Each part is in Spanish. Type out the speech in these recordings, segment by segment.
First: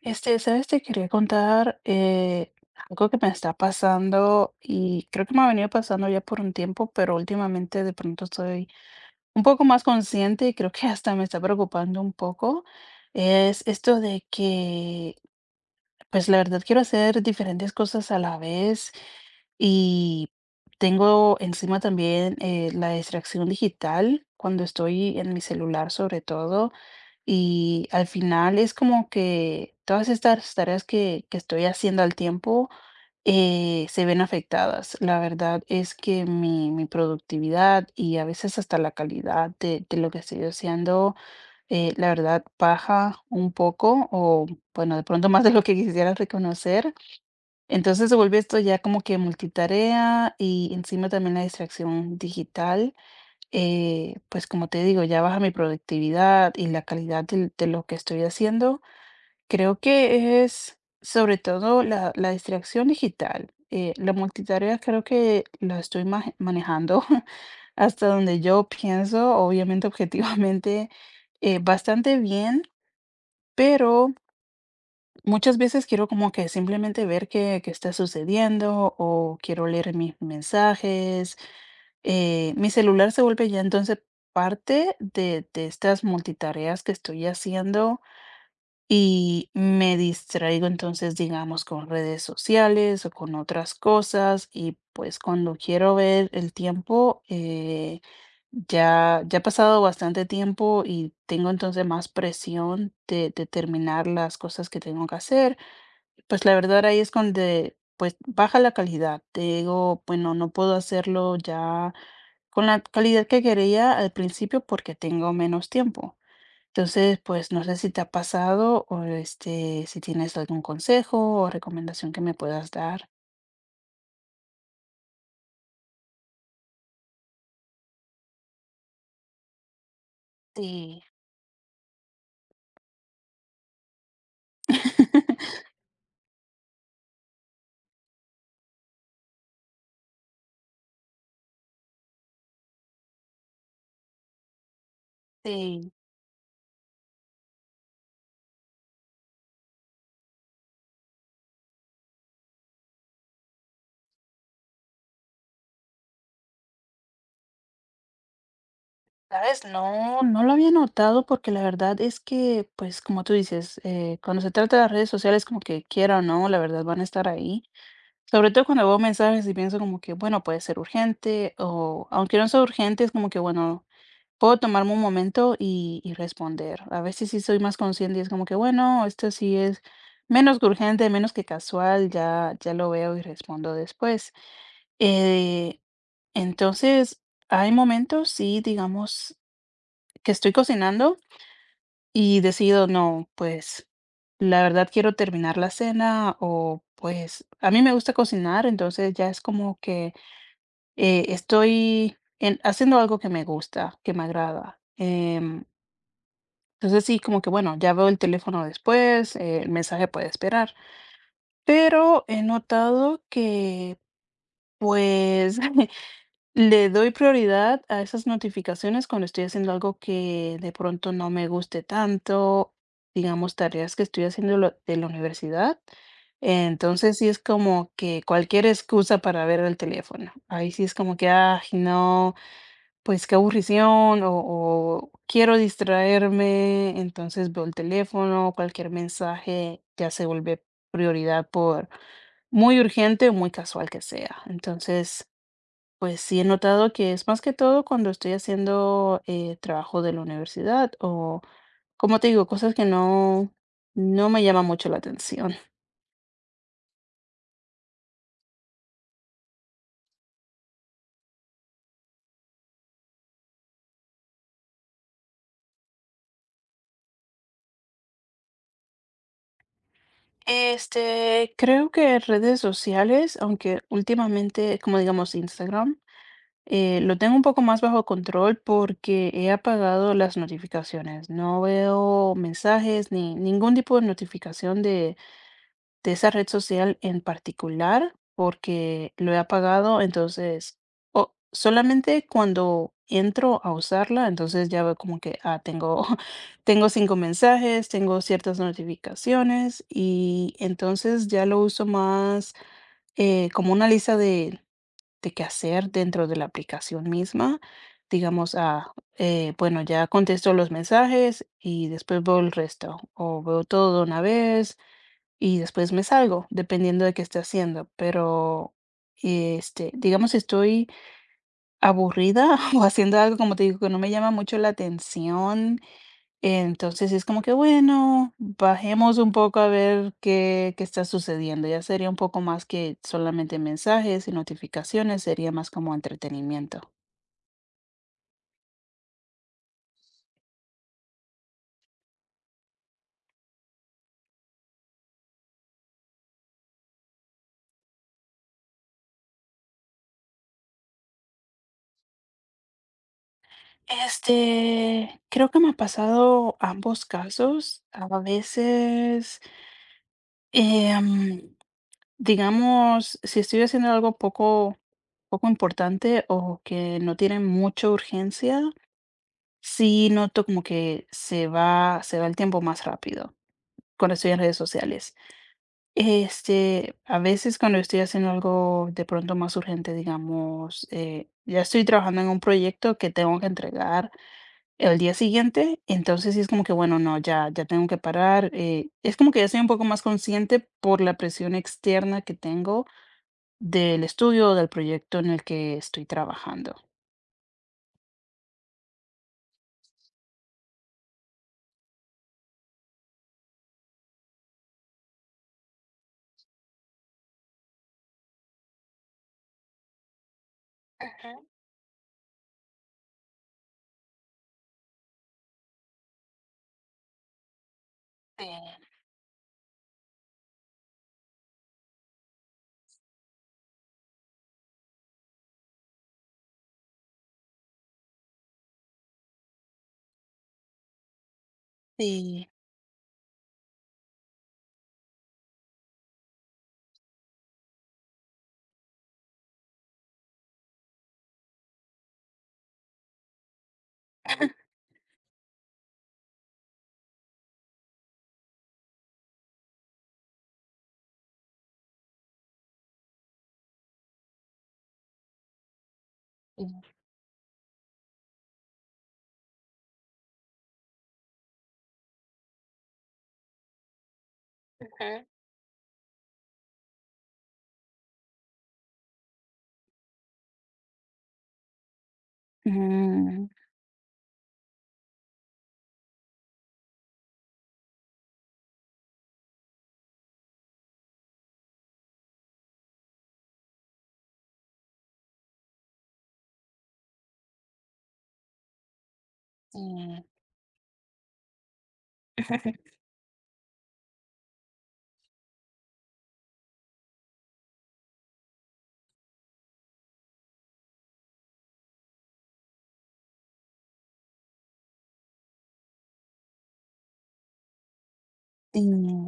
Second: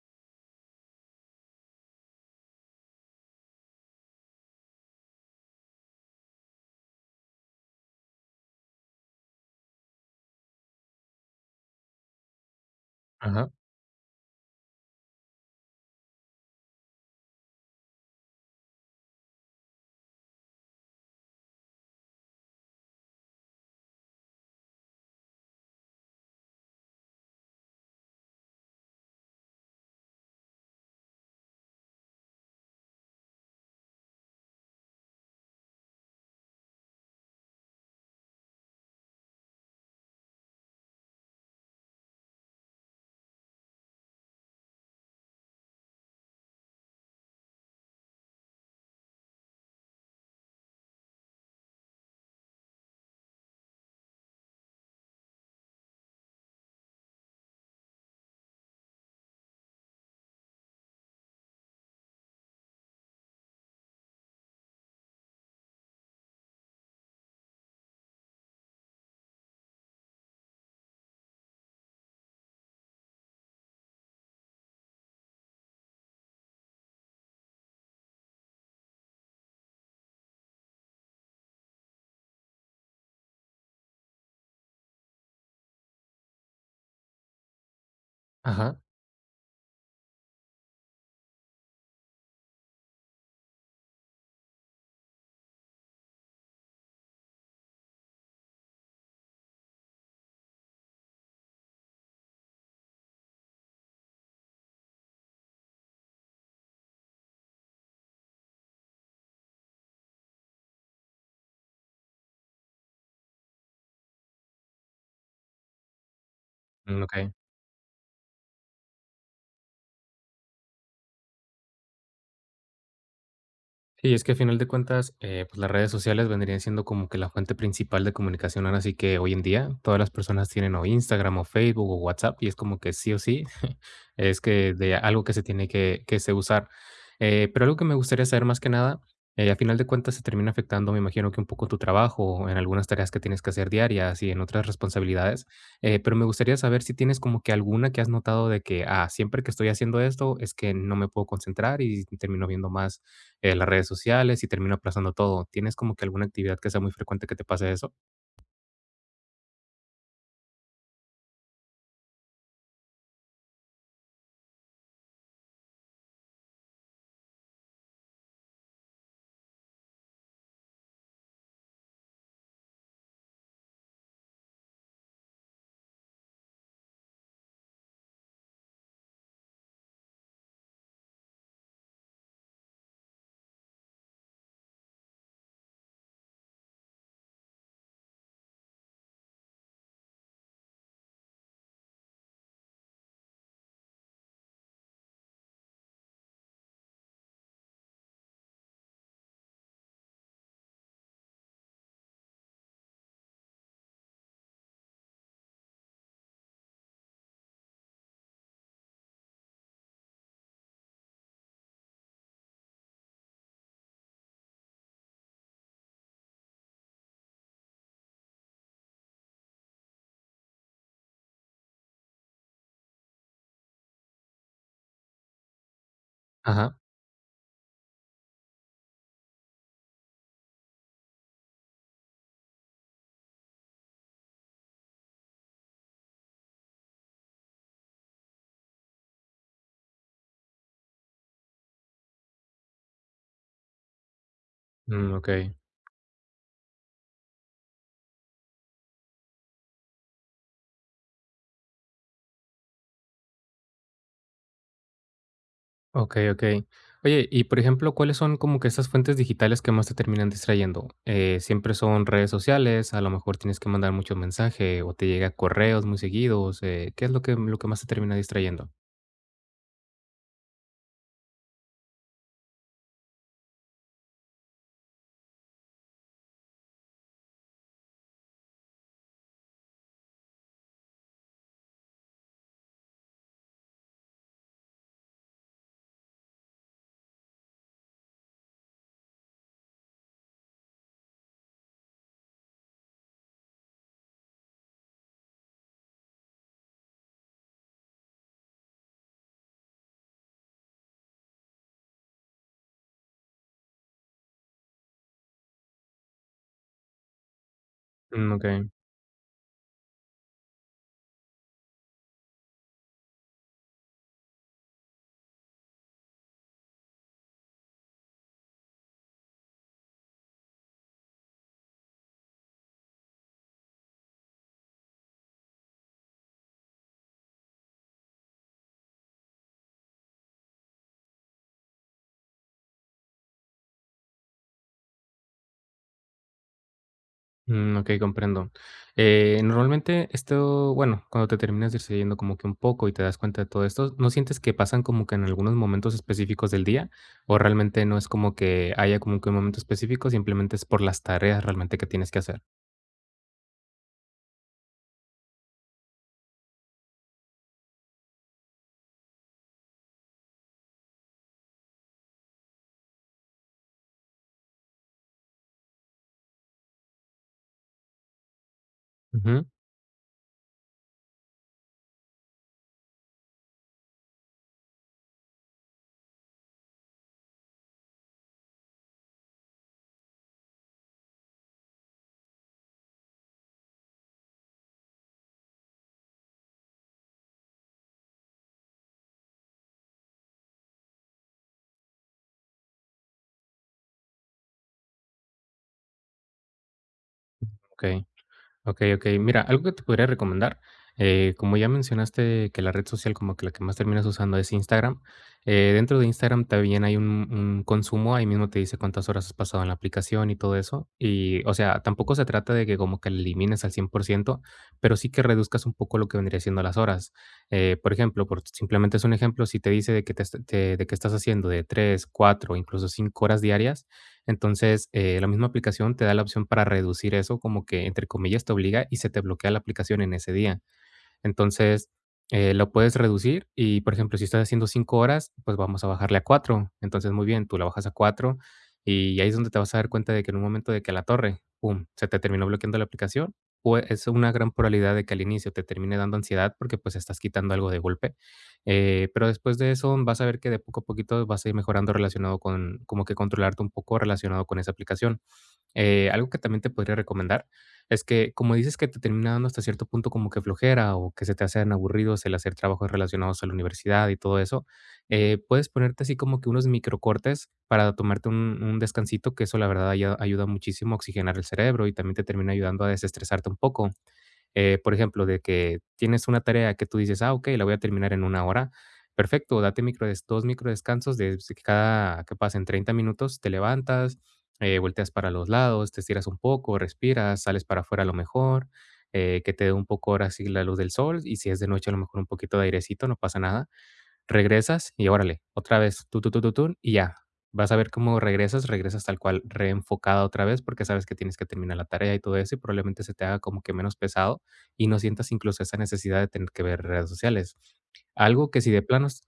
Este, ¿sabes? Te quería contar algo que me está pasando y creo que me ha venido pasando ya por un tiempo, pero últimamente de pronto estoy un poco más consciente y creo que hasta me está preocupando un poco. Ajá, Es esto de que, pues la verdad quiero hacer diferentes cosas a la vez y tengo encima también la distracción digital cuando estoy en mi celular sobre todo. Y al final es como que todas estas tareas que estoy haciendo al tiempo se ven afectadas. La verdad es que mi productividad y a veces hasta la calidad de lo que estoy haciendo, la verdad, baja un poco o, bueno, de pronto más de lo que quisiera reconocer. Entonces se vuelve esto ya como que multitarea y encima también la distracción digital pues como te digo, ya baja mi productividad y la calidad lo que estoy haciendo. Creo que es sobre todo la distracción digital. La multitarea creo que la estoy manejando hasta donde yo pienso, obviamente objetivamente, bastante bien, pero muchas veces quiero como que simplemente ver qué está sucediendo o quiero leer mis mensajes. Mi celular se vuelve ya entonces parte de estas multitareas que estoy haciendo ajá, y me distraigo entonces, digamos, con redes sociales o con otras cosas y pues cuando quiero ver el tiempo, ya ha pasado bastante tiempo y tengo entonces más presión de terminar las cosas que tengo que hacer. Pues la verdad ahí es donde pues baja la calidad. Te digo, bueno, no puedo hacerlo ya con la calidad que quería al principio porque tengo menos tiempo. mm, Entonces, okey. pues no sé si te ha pasado o este, si tienes algún consejo o recomendación que me puedas dar. Sí, es que a final de cuentas, pues las redes sociales vendrían siendo como que la fuente principal de comunicación. Ahora sí que hoy en día todas las personas tienen o Sí, Instagram o Facebook o WhatsApp y es como que sí o sí. Es que de algo que se usar. Pero algo que me gustaría saber más que nada, a final de cuentas se termina afectando, me imagino que un poco tu trabajo, en algunas tareas que tienes que hacer diarias y en otras responsabilidades. sí, Pero me gustaría saber si tienes como que alguna que has notado de que, ah, siempre que estoy haciendo esto es que no me puedo concentrar y termino viendo más las redes sociales y termino aplazando todo. ¿Tienes como que alguna actividad que sea muy frecuente que te pase eso? sabes, no lo había notado porque la verdad es que, pues como tú dices, cuando se trata de las redes sociales, como que quiera o no, la verdad van a estar ahí. Sobre todo cuando veo mensajes y pienso como que, bueno, puede ser urgente o aunque no sea urgente, es como que, bueno, puedo tomarme un momento y responder. A veces sí soy más consciente y es como que, bueno, esto sí es menos que urgente, menos que casual, ya lo veo y respondo después. Eh, entonces, hay momentos, sí, digamos, que estoy cocinando y decido, no, pues la verdad quiero terminar la cena o pues a mí me gusta cocinar, entonces ya es como que estoy haciendo algo que me gusta, que me agrada. Entonces sí, como que bueno, ya veo el teléfono después, el mensaje puede esperar, pero he notado que pues le doy prioridad a esas notificaciones cuando estoy haciendo algo que de pronto no me guste tanto, digamos tareas que estoy haciendo de la universidad. Ajá, Entonces sí es como que cualquier excusa para ver el teléfono. Ahí sí es como que, ay, no. Pues qué aburrición, o quiero distraerme, entonces veo el teléfono, cualquier mensaje ya se vuelve prioridad por muy urgente o muy casual que sea. mm, Entonces, okey, pues sí he notado que es más que todo cuando estoy haciendo trabajo de la universidad o, como te digo, cosas que no, no me llaman mucho la atención. okey, okey. Oye, y por ejemplo, ¿cuáles son como que estas fuentes digitales que más te terminan distrayendo? ¿Siempre son redes sociales? A lo mejor tienes que mandar mucho mensaje o te llega correos muy seguidos, ¿qué es lo que más te termina distrayendo? Este, creo que redes sociales, aunque últimamente, como digamos Instagram, lo tengo un poco más bajo control porque he apagado las notificaciones. No veo mensajes ni ningún tipo de notificación de esa red social en particular porque lo he apagado. Entonces, solamente cuando entro a usarla, entonces ya veo como que, ah, tengo, tengo cinco mensajes, tengo ciertas notificaciones y entonces ya lo uso más como una lista de qué hacer dentro de la aplicación misma. Mm, Digamos, okey. ah, bueno, ya contesto los mensajes y después veo el resto, o veo todo de una vez y después me salgo, dependiendo de qué esté haciendo. Pero, este, digamos, si estoy aburrida o haciendo algo, como te digo, que no me llama mucho la atención, entonces es como que, bueno, bajemos un poco a ver qué está sucediendo. Ya sería un poco más que solamente mensajes y notificaciones, sería más como entretenimiento. Mm, okey, comprendo. Normalmente esto, bueno, cuando te terminas distrayendo como que un poco y te das cuenta de todo esto, ¿no sientes que pasan como que en algunos momentos específicos del día? ¿O realmente no es como que haya como que un momento específico, simplemente es por las tareas realmente que tienes que hacer? Este, creo que me ha pasado ambos casos. A veces, em, digamos, si estoy haciendo algo poco importante o que no tiene mucha urgencia, Ujú, sí noto como que se va el tiempo más rápido cuando estoy en redes sociales. Este, a veces cuando estoy haciendo algo de pronto más urgente, digamos, ya estoy trabajando en un proyecto que tengo que entregar el día siguiente, entonces sí es como que, bueno, no, ya tengo que parar. Es como que ya soy un poco más consciente por la presión externa que tengo del estudio o del proyecto en el que estoy trabajando. okey. Ok, ok. Mira, algo que te podría recomendar, como ya mencionaste que la red social como que la que más terminas usando es Instagram, dentro de Instagram también hay un consumo, ahí mismo te dice cuántas horas has pasado en la aplicación y todo eso. Ujú. Y, o sea, tampoco se trata de que como que la elimines al 100%, pero sí que reduzcas un poco lo que vendría siendo las horas. Por ejemplo, por Eh, simplemente es un ejemplo, si te dice de que estás haciendo de 3, 4, incluso 5 horas diarias, entonces, la misma aplicación te da la opción para reducir eso, como que entre comillas te obliga y se te bloquea la aplicación en ese día. Entonces, Sí. Lo puedes reducir y, por ejemplo, si estás haciendo 5 horas, pues vamos a bajarle a 4. Entonces, muy bien, tú la bajas a 4 y ahí es donde te vas a dar cuenta de que en un momento de que la torre, pum, se te terminó bloqueando la aplicación. O es una gran probabilidad de que al inicio te termine dando ansiedad porque pues estás quitando algo de golpe. Pero después de eso vas a ver que de poco a poquito vas a ir mejorando relacionado con, como que controlarte un poco relacionado con esa aplicación. Algo que también te Mm, podría recomendar es que, como dices que te termina dando hasta cierto punto como que flojera o que se te hacen aburridos el hacer trabajos relacionados a la universidad y todo eso, ujú. Puedes ponerte así como que unos microcortes para tomarte un descansito, que eso la verdad ayuda muchísimo a oxigenar el cerebro y también te termina ayudando a Mm, desestresarte un poco. Por ejemplo, de que tienes una tarea que tú dices, ah, ok, la voy a terminar en una hora. Perfecto, date dos micro descansos de si cada que pasen 30 minutos, te levantas, volteas para los lados, te estiras un poco, respiras, sales para afuera a lo mejor, que te dé un poco sí, ahora sí la luz del sol y si es de noche a lo mejor un poquito de airecito, no pasa nada, regresas y órale, otra vez, tú, y ya. Vas a ver cómo regresas, regresas tal cual, reenfocada otra vez, porque sabes que tienes que terminar la tarea y todo eso, y probablemente se te haga como que menos pesado y no sientas incluso esa necesidad de tener que ver redes sociales. Algo que si sí, de planos,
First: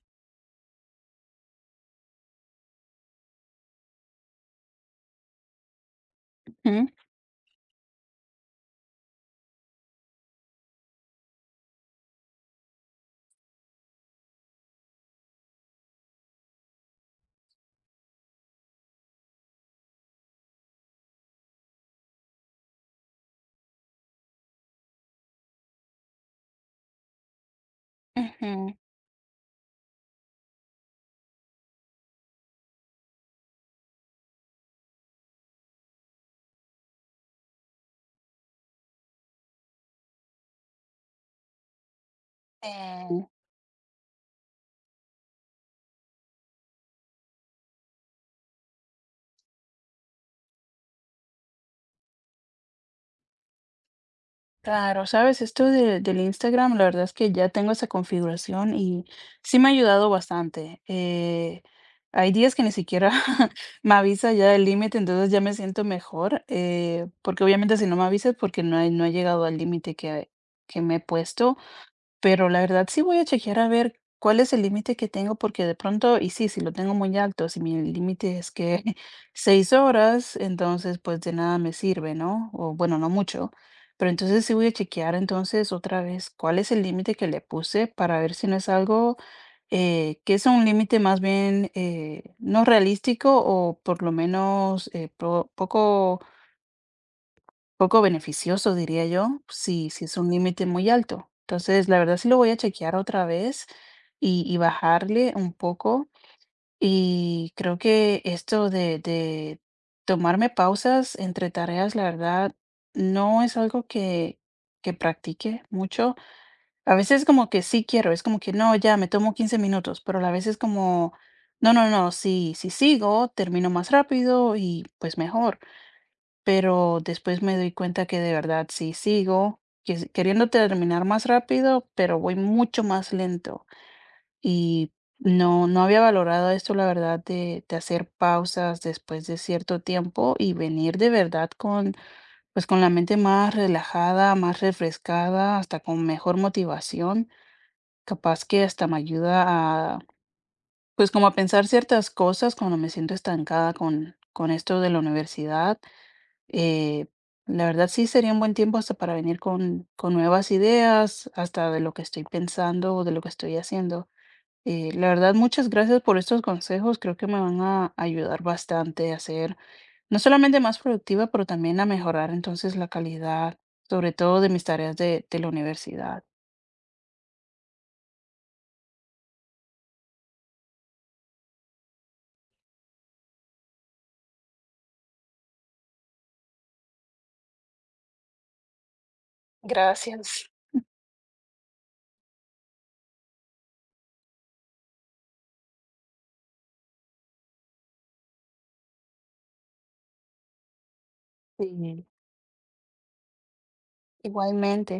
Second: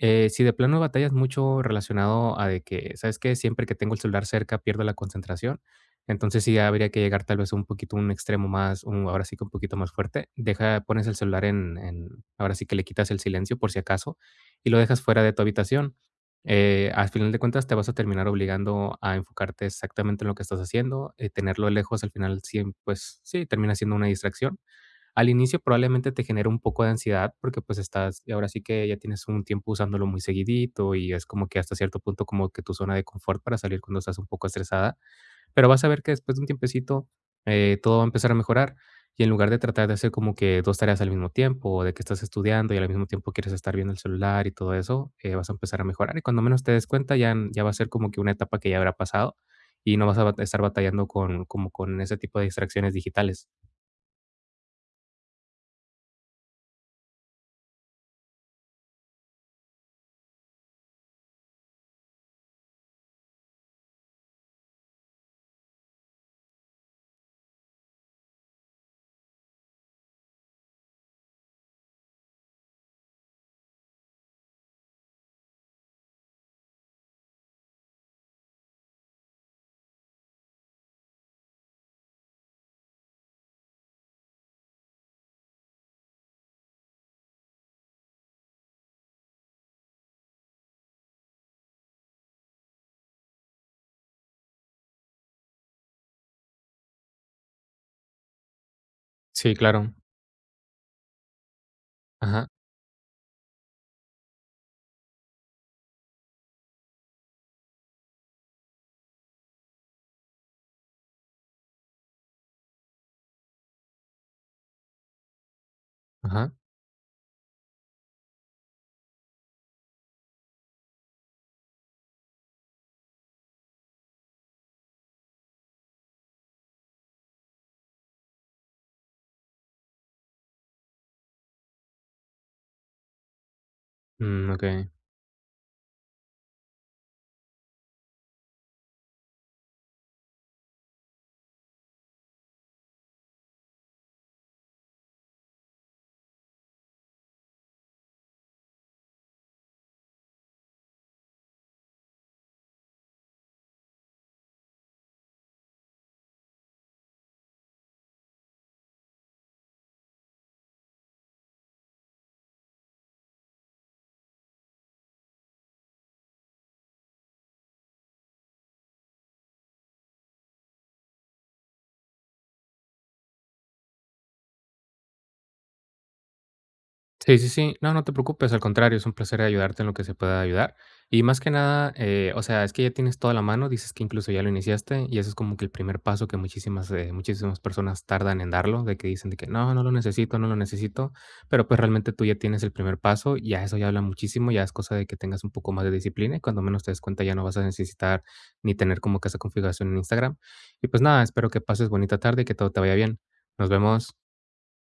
si de plano batallas mucho relacionado a de que, ¿sabes qué? Siempre que tengo el celular cerca pierdo la concentración. Entonces sí ujú, habría que llegar tal vez un poquito, un extremo más, un, ahora sí que un poquito más fuerte. Deja, pones el celular en, ahora sí que le quitas el silencio por si acaso y lo dejas fuera de tu habitación. Al final de cuentas te vas a terminar obligando a enfocarte exactamente en lo que estás haciendo. Eh, tenerlo lejos al final, sí, pues sí, termina siendo una distracción. Al inicio probablemente te genere un poco de ansiedad porque, pues, estás y ahora sí ujú, que ya tienes un tiempo usándolo muy seguidito y es como que hasta cierto punto como que tu zona de confort para salir cuando estás un poco estresada, pero vas a ver que después de un tiempecito, todo va a empezar a mejorar. Y en lugar de tratar de hacer como que 2 tareas al mismo tiempo, o de que estás estudiando y al mismo sí. tiempo quieres estar viendo el celular y todo eso, vas a empezar a mejorar. Y cuando menos te des cuenta, ya va a ser como que una etapa que ya habrá pasado y no vas a bat estar batallando con como con ese tipo de distracciones digitales. Claro, sabes, esto del Instagram, la verdad es que ya tengo esa configuración y sí me ha ayudado bastante. Hay días que ni siquiera me avisa ya el límite, entonces ya me siento mejor, porque obviamente si no me avisas porque no he llegado al límite que me he puesto. Pero la verdad sí voy a chequear a ver cuál es el límite que tengo, porque de pronto, y sí, si lo tengo muy alto, si mi límite es que 6 horas, entonces pues de nada me sirve, ¿no? O bueno, no mucho. Pero entonces sí voy a chequear entonces otra vez cuál es el límite que le puse para ver si no es algo que es un límite más bien no realístico o por lo menos poco poco beneficioso, diría yo, Sí, claro. si es un límite muy alto. Entonces, la verdad sí lo Ajá. voy a chequear otra vez y bajarle un poco. Y creo que esto de tomarme pausas entre tareas, la verdad, no es algo que practique mucho. Ajá. A veces como que sí quiero, es como que no, ya me tomo 15 minutos, pero a veces como, no, no, no, si sigo, termino más rápido y pues mejor. Pero después me doy cuenta que de verdad sí sigo queriendo terminar más rápido, pero voy mucho más lento Mm, okey. y no había valorado esto, la verdad, de hacer pausas después de cierto tiempo y venir de verdad con, pues con la mente más relajada, más refrescada, hasta con mejor motivación, capaz que hasta me ayuda a, pues como a pensar ciertas cosas cuando me siento estancada con esto de la universidad. eh, la verdad sí sería un buen tiempo hasta para venir con nuevas ideas, hasta de lo que estoy pensando o de lo que estoy haciendo. La verdad, muchas gracias por estos consejos. Creo que me van a ayudar bastante a ser no solamente más productiva, pero también a mejorar entonces la calidad, sobre todo de mis tareas de la universidad. Sí, sí, sí. No, no te preocupes, al contrario, es un placer ayudarte en lo que se pueda ayudar. Y más que nada, o sea, es que ya tienes toda la mano, dices que incluso ya lo iniciaste, y eso es como que el primer paso que muchísimas, muchísimas personas tardan en darlo, de que dicen de que: "No, no lo necesito, Gracias. no lo necesito", pero, pues, realmente tú ya tienes el primer paso, y ya eso ya habla muchísimo, ya es cosa de que tengas un poco más de disciplina, y cuando menos te des cuenta ya no vas a necesitar ni tener como que esa configuración en Instagram. Y, pues, nada, espero que pases Sí, bonita tarde y que todo te vaya bien. Nos vemos. igualmente.